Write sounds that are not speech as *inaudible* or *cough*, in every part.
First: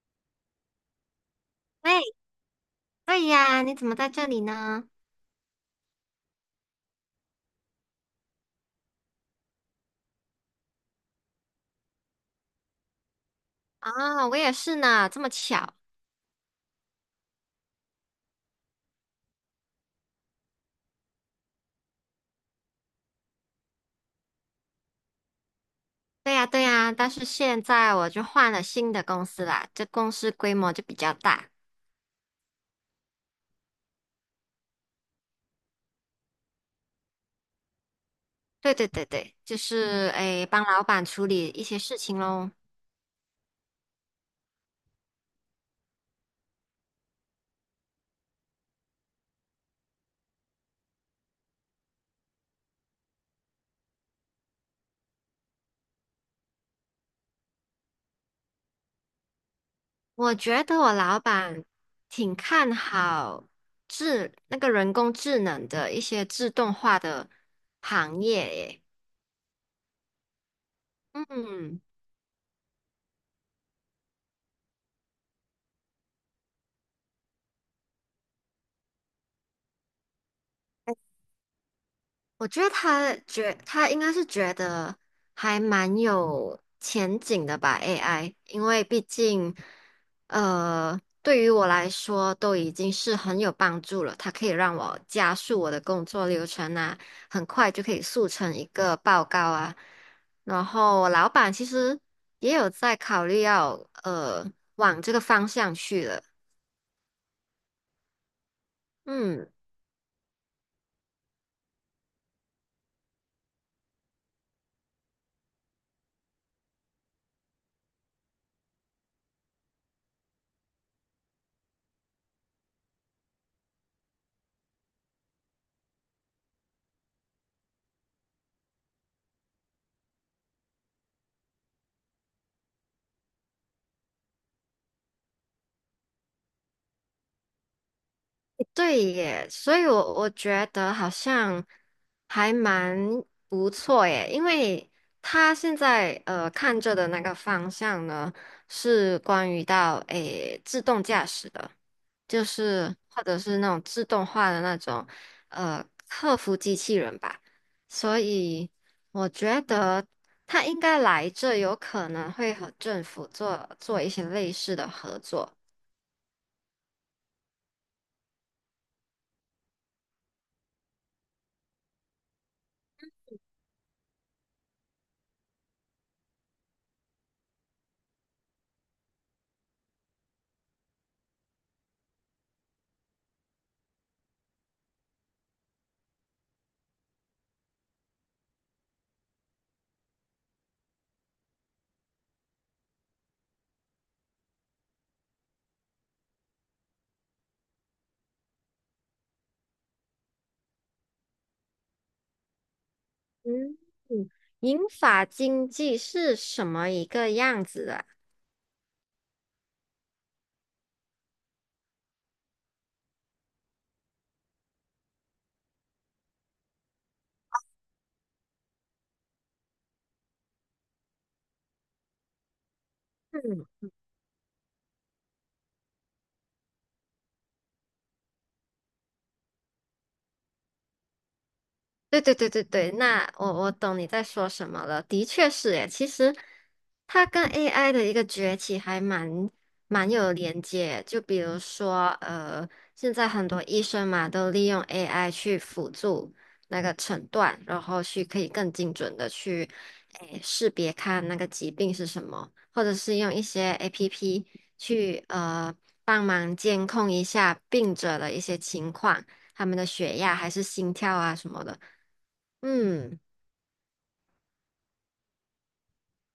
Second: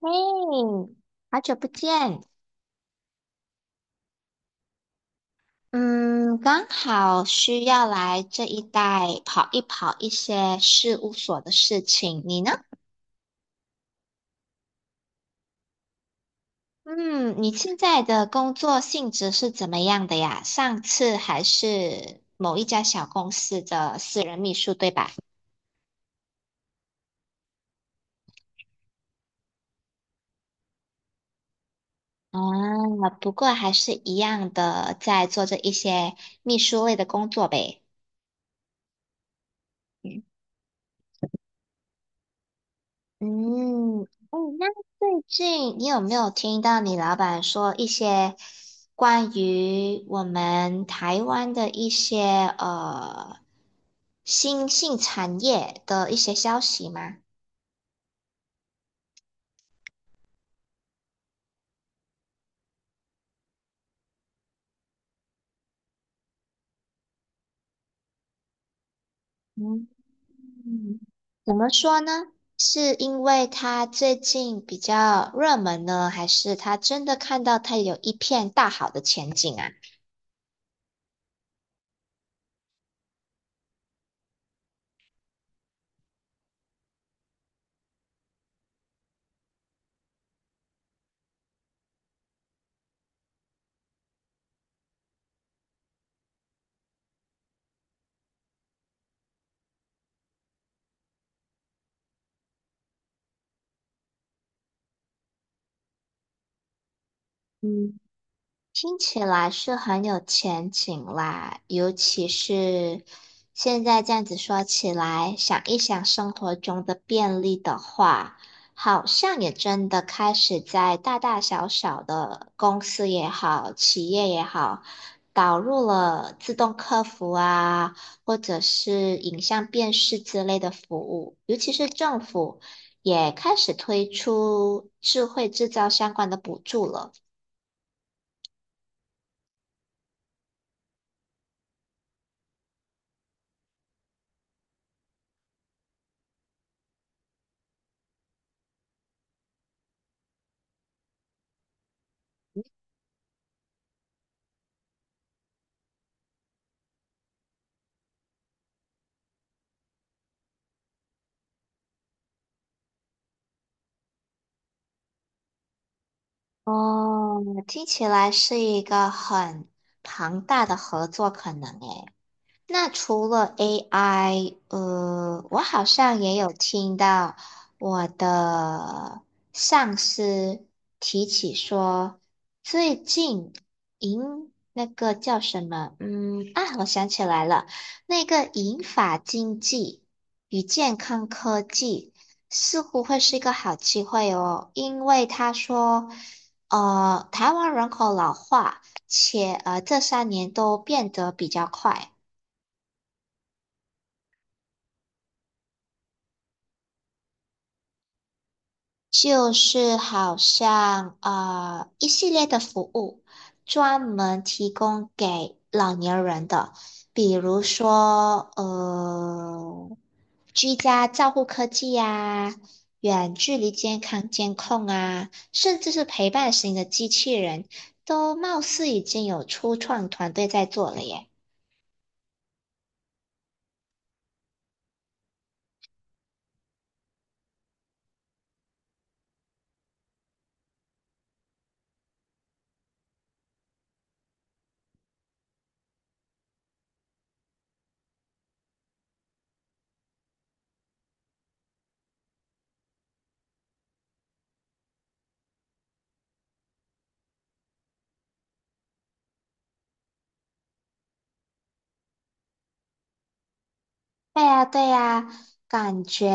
嘿，好久不喂，见。对呀，你怎么在这里呢？嗯，刚好需要来这一带跑一些事务所的事情。你呢？啊，我也是呢，这么巧。嗯，你现在的工作性质是怎么样的呀？上次还是某一家小公司的私人秘书，对吧？对呀，对呀，但是现在我就换了新的公司啦，这公司规模就比较大。啊，不过还是一样的，在做着一些秘书类的工作呗。对对对对，就是嗯诶，帮老板处理一些事情喽。嗯，哦，那最近你有没有听到你老板说一些关于我们台湾的一些呃新兴产业的一些消息吗？我觉得我老板挺看好那个人工智能的一些自动化的行业诶。嗯，怎么嗯。说呢？是因为他最近比较热门呢，还是他真的看到他有一片大好的前景啊？我觉得他应该是觉得还蛮有前景的吧，AI,因为毕竟，对于我来说都已经是很有帮助了。它可以让我加速我的工作流程啊，很快就可以速成一个报告啊。然后我老板其实也有在考虑要呃往这个方向去了，嗯。听起嗯。来是很有前景啦，尤其是现在这样子说起来，想一想生活中的便利的话，好像也真的开始在大大小小的公司也好，企业也好，导入了自动客服啊，或者是影像辨识之类的服务，尤其是政府也开始推出智慧制造相关的补助了。对耶，所以我觉得好像还蛮不错耶，因为他现在看着的那个方向呢，是关于到诶自动驾驶的，就是或者是那种自动化的那种客服机器人吧，所以我觉得他应该来这有可能会和政府做做一些类似的合作。哦，听起来是一个很庞大的合作可能诶。那除了 AI，我好像也有听到我的上司提起说，最近银那个叫什么？嗯啊，我想起来了，那个银发经济与健康科技似乎会是一个好机会哦，因为他说，台湾人口老化，且这3年都变得比较快。嗯，银发经济是什么一个样子的？就是好像一系列的服务，专门提供给老年人的，比如说居家照护科技呀、远距离健康监控啊，甚至是陪伴型的机器人，都貌似已经有初创团队在做了耶。对对对对对，那我懂你在说什么了。的确是诶，其实它跟 AI 的一个崛起还蛮有连接。就比如说，现在很多医生嘛都利用 AI 去辅助那个诊断，然后去可以更精准的去诶识别看那个疾病是什么，或者是用一些 APP 去帮忙监控一下病者的一些情况，他们的血压还是心跳啊什么的。嗯，对呀，对呀，感觉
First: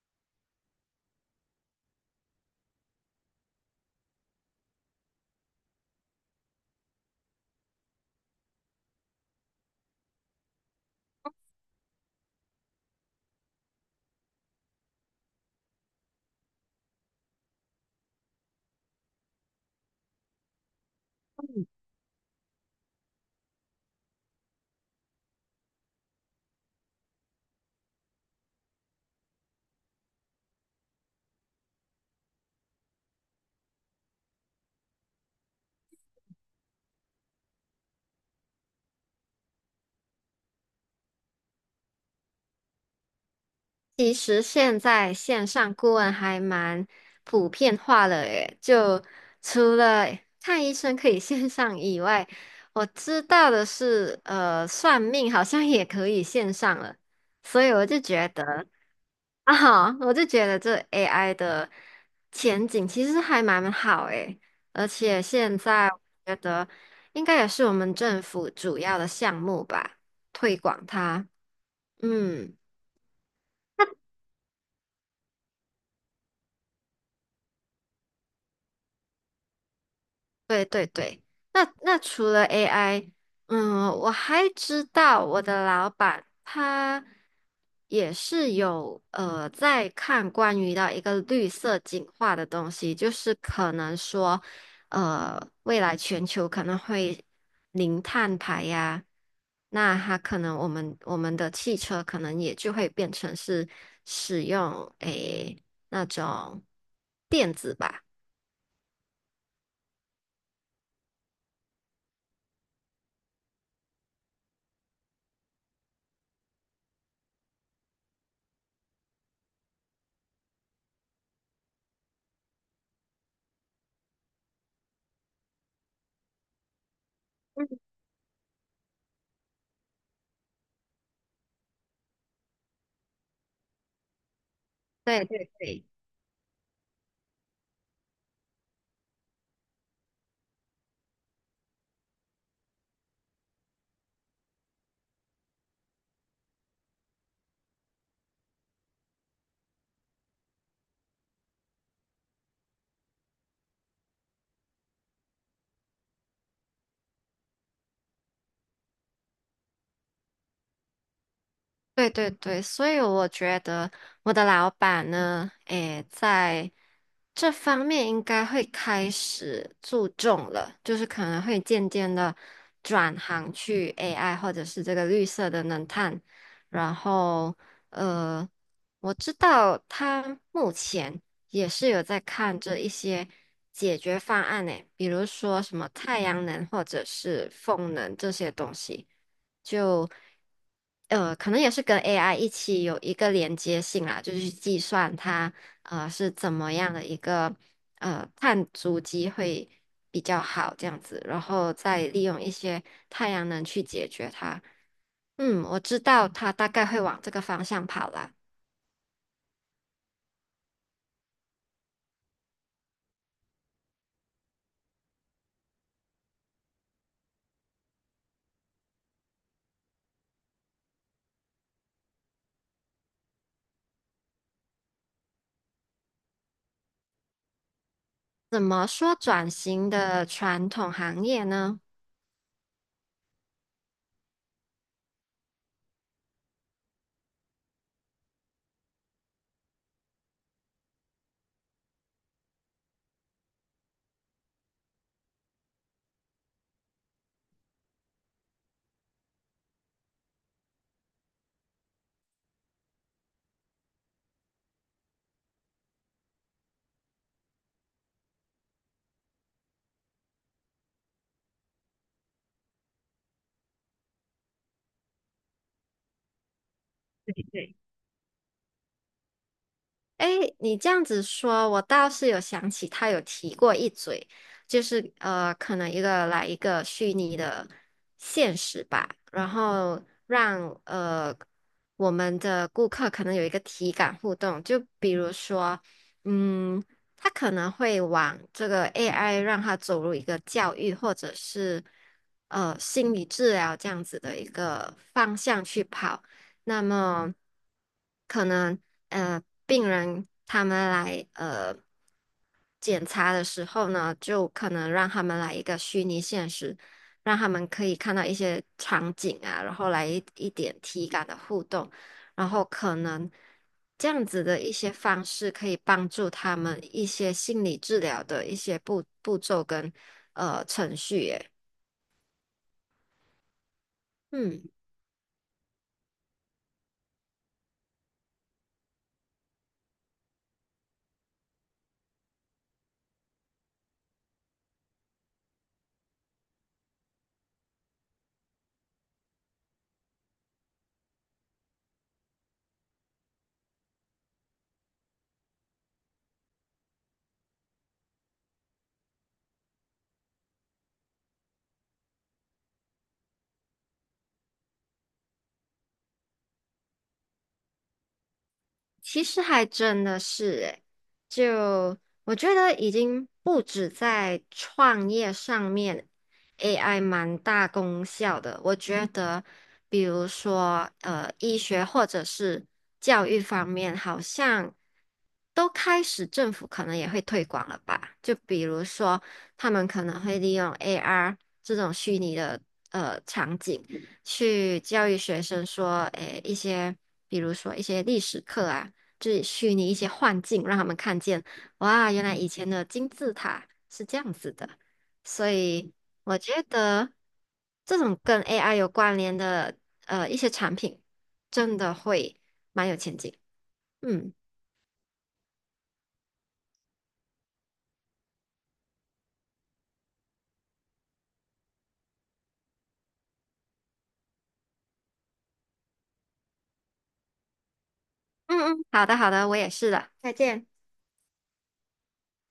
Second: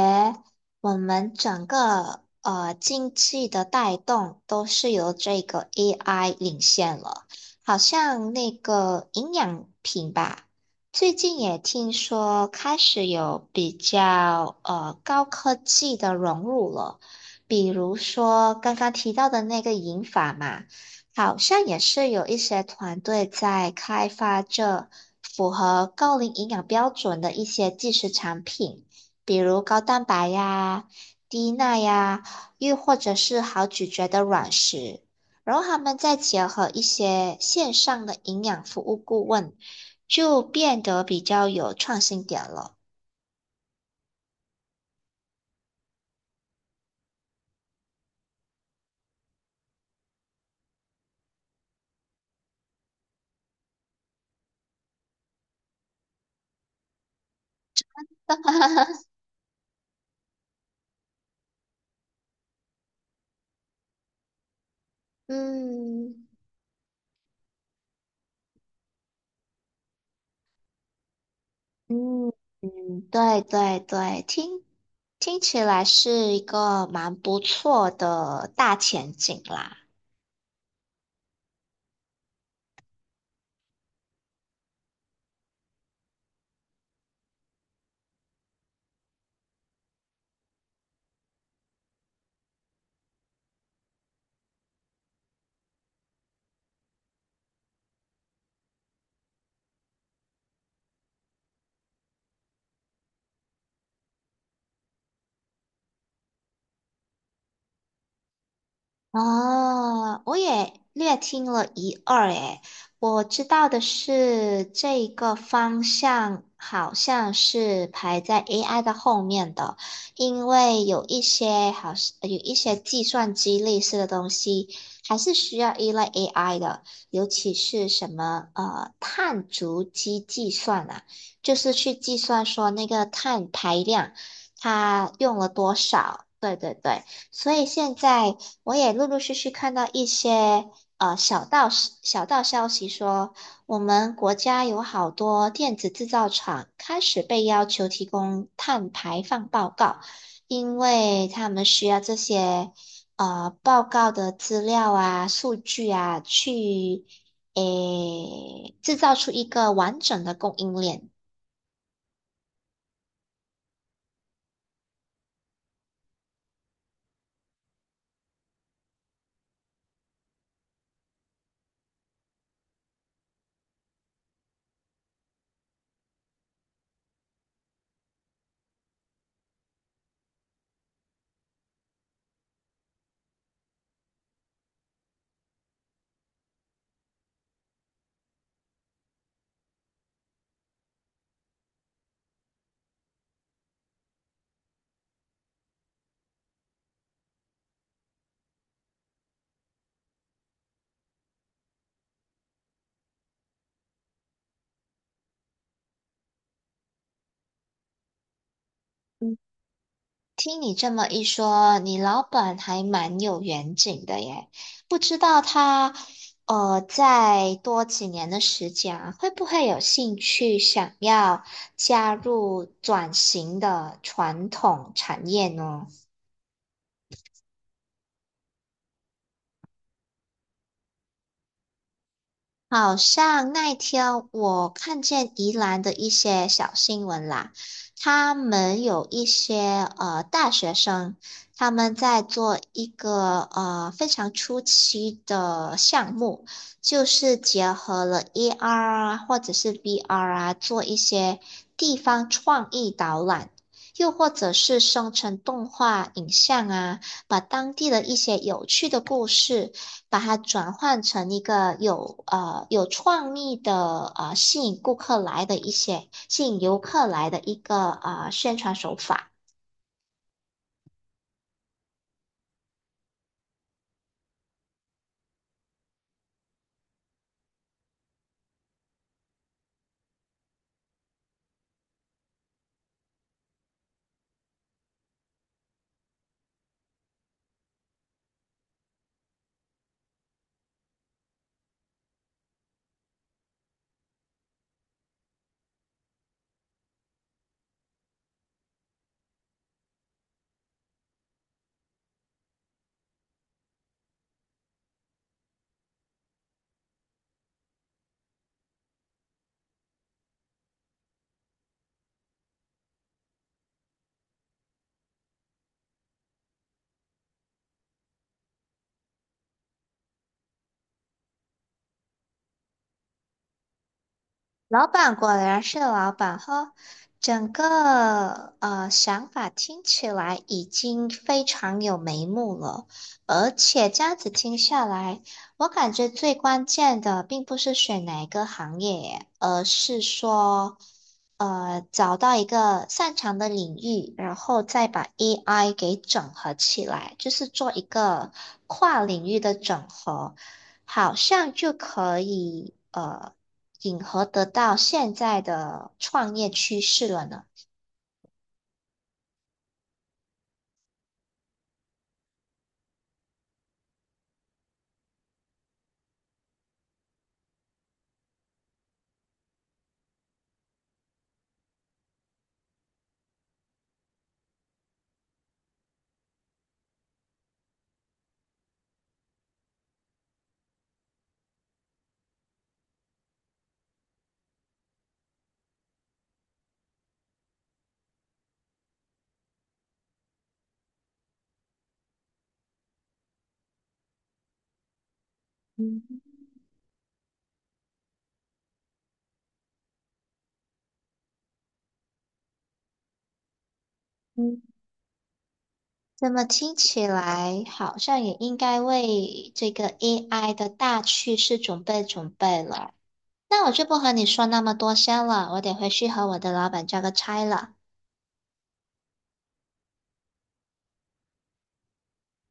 我们整个经济的带动都是由这个 AI 领先了。好像那个营养品吧，最近也听说开始有比较高科技的融入了，比如说刚刚提到的那个银发嘛。好像也是有一些团队在开发这符合高龄营养标准的一些即食产品，比如高蛋白呀、低钠呀，又或者是好咀嚼的软食。然后他们再结合一些线上的营养服务顾问，就变得比较有创新点了。其实现在线上顾问还蛮普遍化了诶，就除了看医生可以 *laughs* 线上以外，我知道的是，算命好像也可以线上了，所以我就觉得这 AI 的前景其实还蛮好诶，而且现在我嗯。觉得应该也是我们政府主要的项目吧，推广它，嗯嗯。嗯，对对对，听起来是一个蛮不错的大前景啦。对对对，那除了 AI,嗯，我还知道我的老板他也是有在看关于到一个绿色进化的东西，就是可能说，未来全球可能会零碳排呀，那他可能我们的汽车可能也就会变成是使用诶那种电子吧。哦，我也略听了一二诶，我知道的是这个方向好像是排在 AI 的后面的，因为有一些计算机类似的东西还是需要依赖 AI 的，尤其是什么碳足迹计算啊，就是去计算说那个碳排量它对用了对多对，少，对对对。所以现在我也陆陆续续看到一些小道消息说，我们国家有好多电子制造厂开始被要求提供碳排放报告，因为他们需要这些报告的资料啊、数据啊，去诶制造出一个完整的供应链。对对对，所以我觉得我的老板呢，诶，在这方面应该会开始注重了，就是可能会渐渐的转行去 AI 或者是这个绿色的能探，然后呃，我知道他目前也是有在看这一些解决方案呢，比如说什么太阳能或者是风能这些东西。就可能也是跟 AI 一起有一个连接性啦，就是去计算它是怎么样的一个碳足迹会比较好这样子，然后再利用一些太阳能去解决它。嗯，我知道它大概会往这个方向跑啦。听你这么一说，你老板还蛮有远景的耶。不知道他，再多几年的时间啊，会不会有兴趣想要加入转型的传统产业呢？怎么说转型的传统行业呢？好像那一天我看见宜兰的一些小新闻啦，他们有一些大学生，他们在做一个非常初期的项目，就是结合了 AR 啊或者是 VR 啊，做一些地方创意导览。又或者是生成动画影像啊，把当地的一些有趣的故事。把它转换成一个有有创意的吸引游客来的一个啊宣传手法。哎，你这样子说，我倒是有想起他有提过一嘴，就是可能一个来一个虚拟的现实吧，然后让我们的顾客可能有一个体感互动，就比如说，嗯，他可能会往这个 AI 让他走入一个教育或者是心理治疗这样子的一个方向去跑。那么可能病人他们来检查的时候呢，就可能让他们来一个虚拟现实，让他们可以看到一些场景啊，然后来一点体感的互动，然后可能这样子的一些方式可以帮助他们一些心理治疗的一些步骤跟程序耶，嗯。老板果然是老板哈，整个想法听起来已经非常有眉目了，而且这样子听下来，我感觉最关键的并不是选哪一个行业，而是说找到一个擅长的领域，然后再把 AI 给整合起来，就是做一个跨领域的整合。好像就可以迎合得到现在的创业趋势了呢。其实还真的是诶，就我觉得已经不止在创业上面，AI 蛮大功效的。我觉得，比如说，医学或者是教育方面，好像都开始政府可能也会推广了吧？就比如说，他们可能会利用 AR 这种虚拟的场景。去教育学生说，诶，一些比如说一些历史课啊，就是虚拟一些幻境，让他们看见，哇，原来以前的金字塔是这样子的。所以嗯，我觉得这种跟 AI 有关联的一些产品，真的会蛮有前景。嗯嗯，那么听起来好像也应该为这个 AI 的大趋势准备了。那我就不和你说那么多先了，我得回去和我的老板交个差了。嗯嗯，好的好的，我也是的，再见。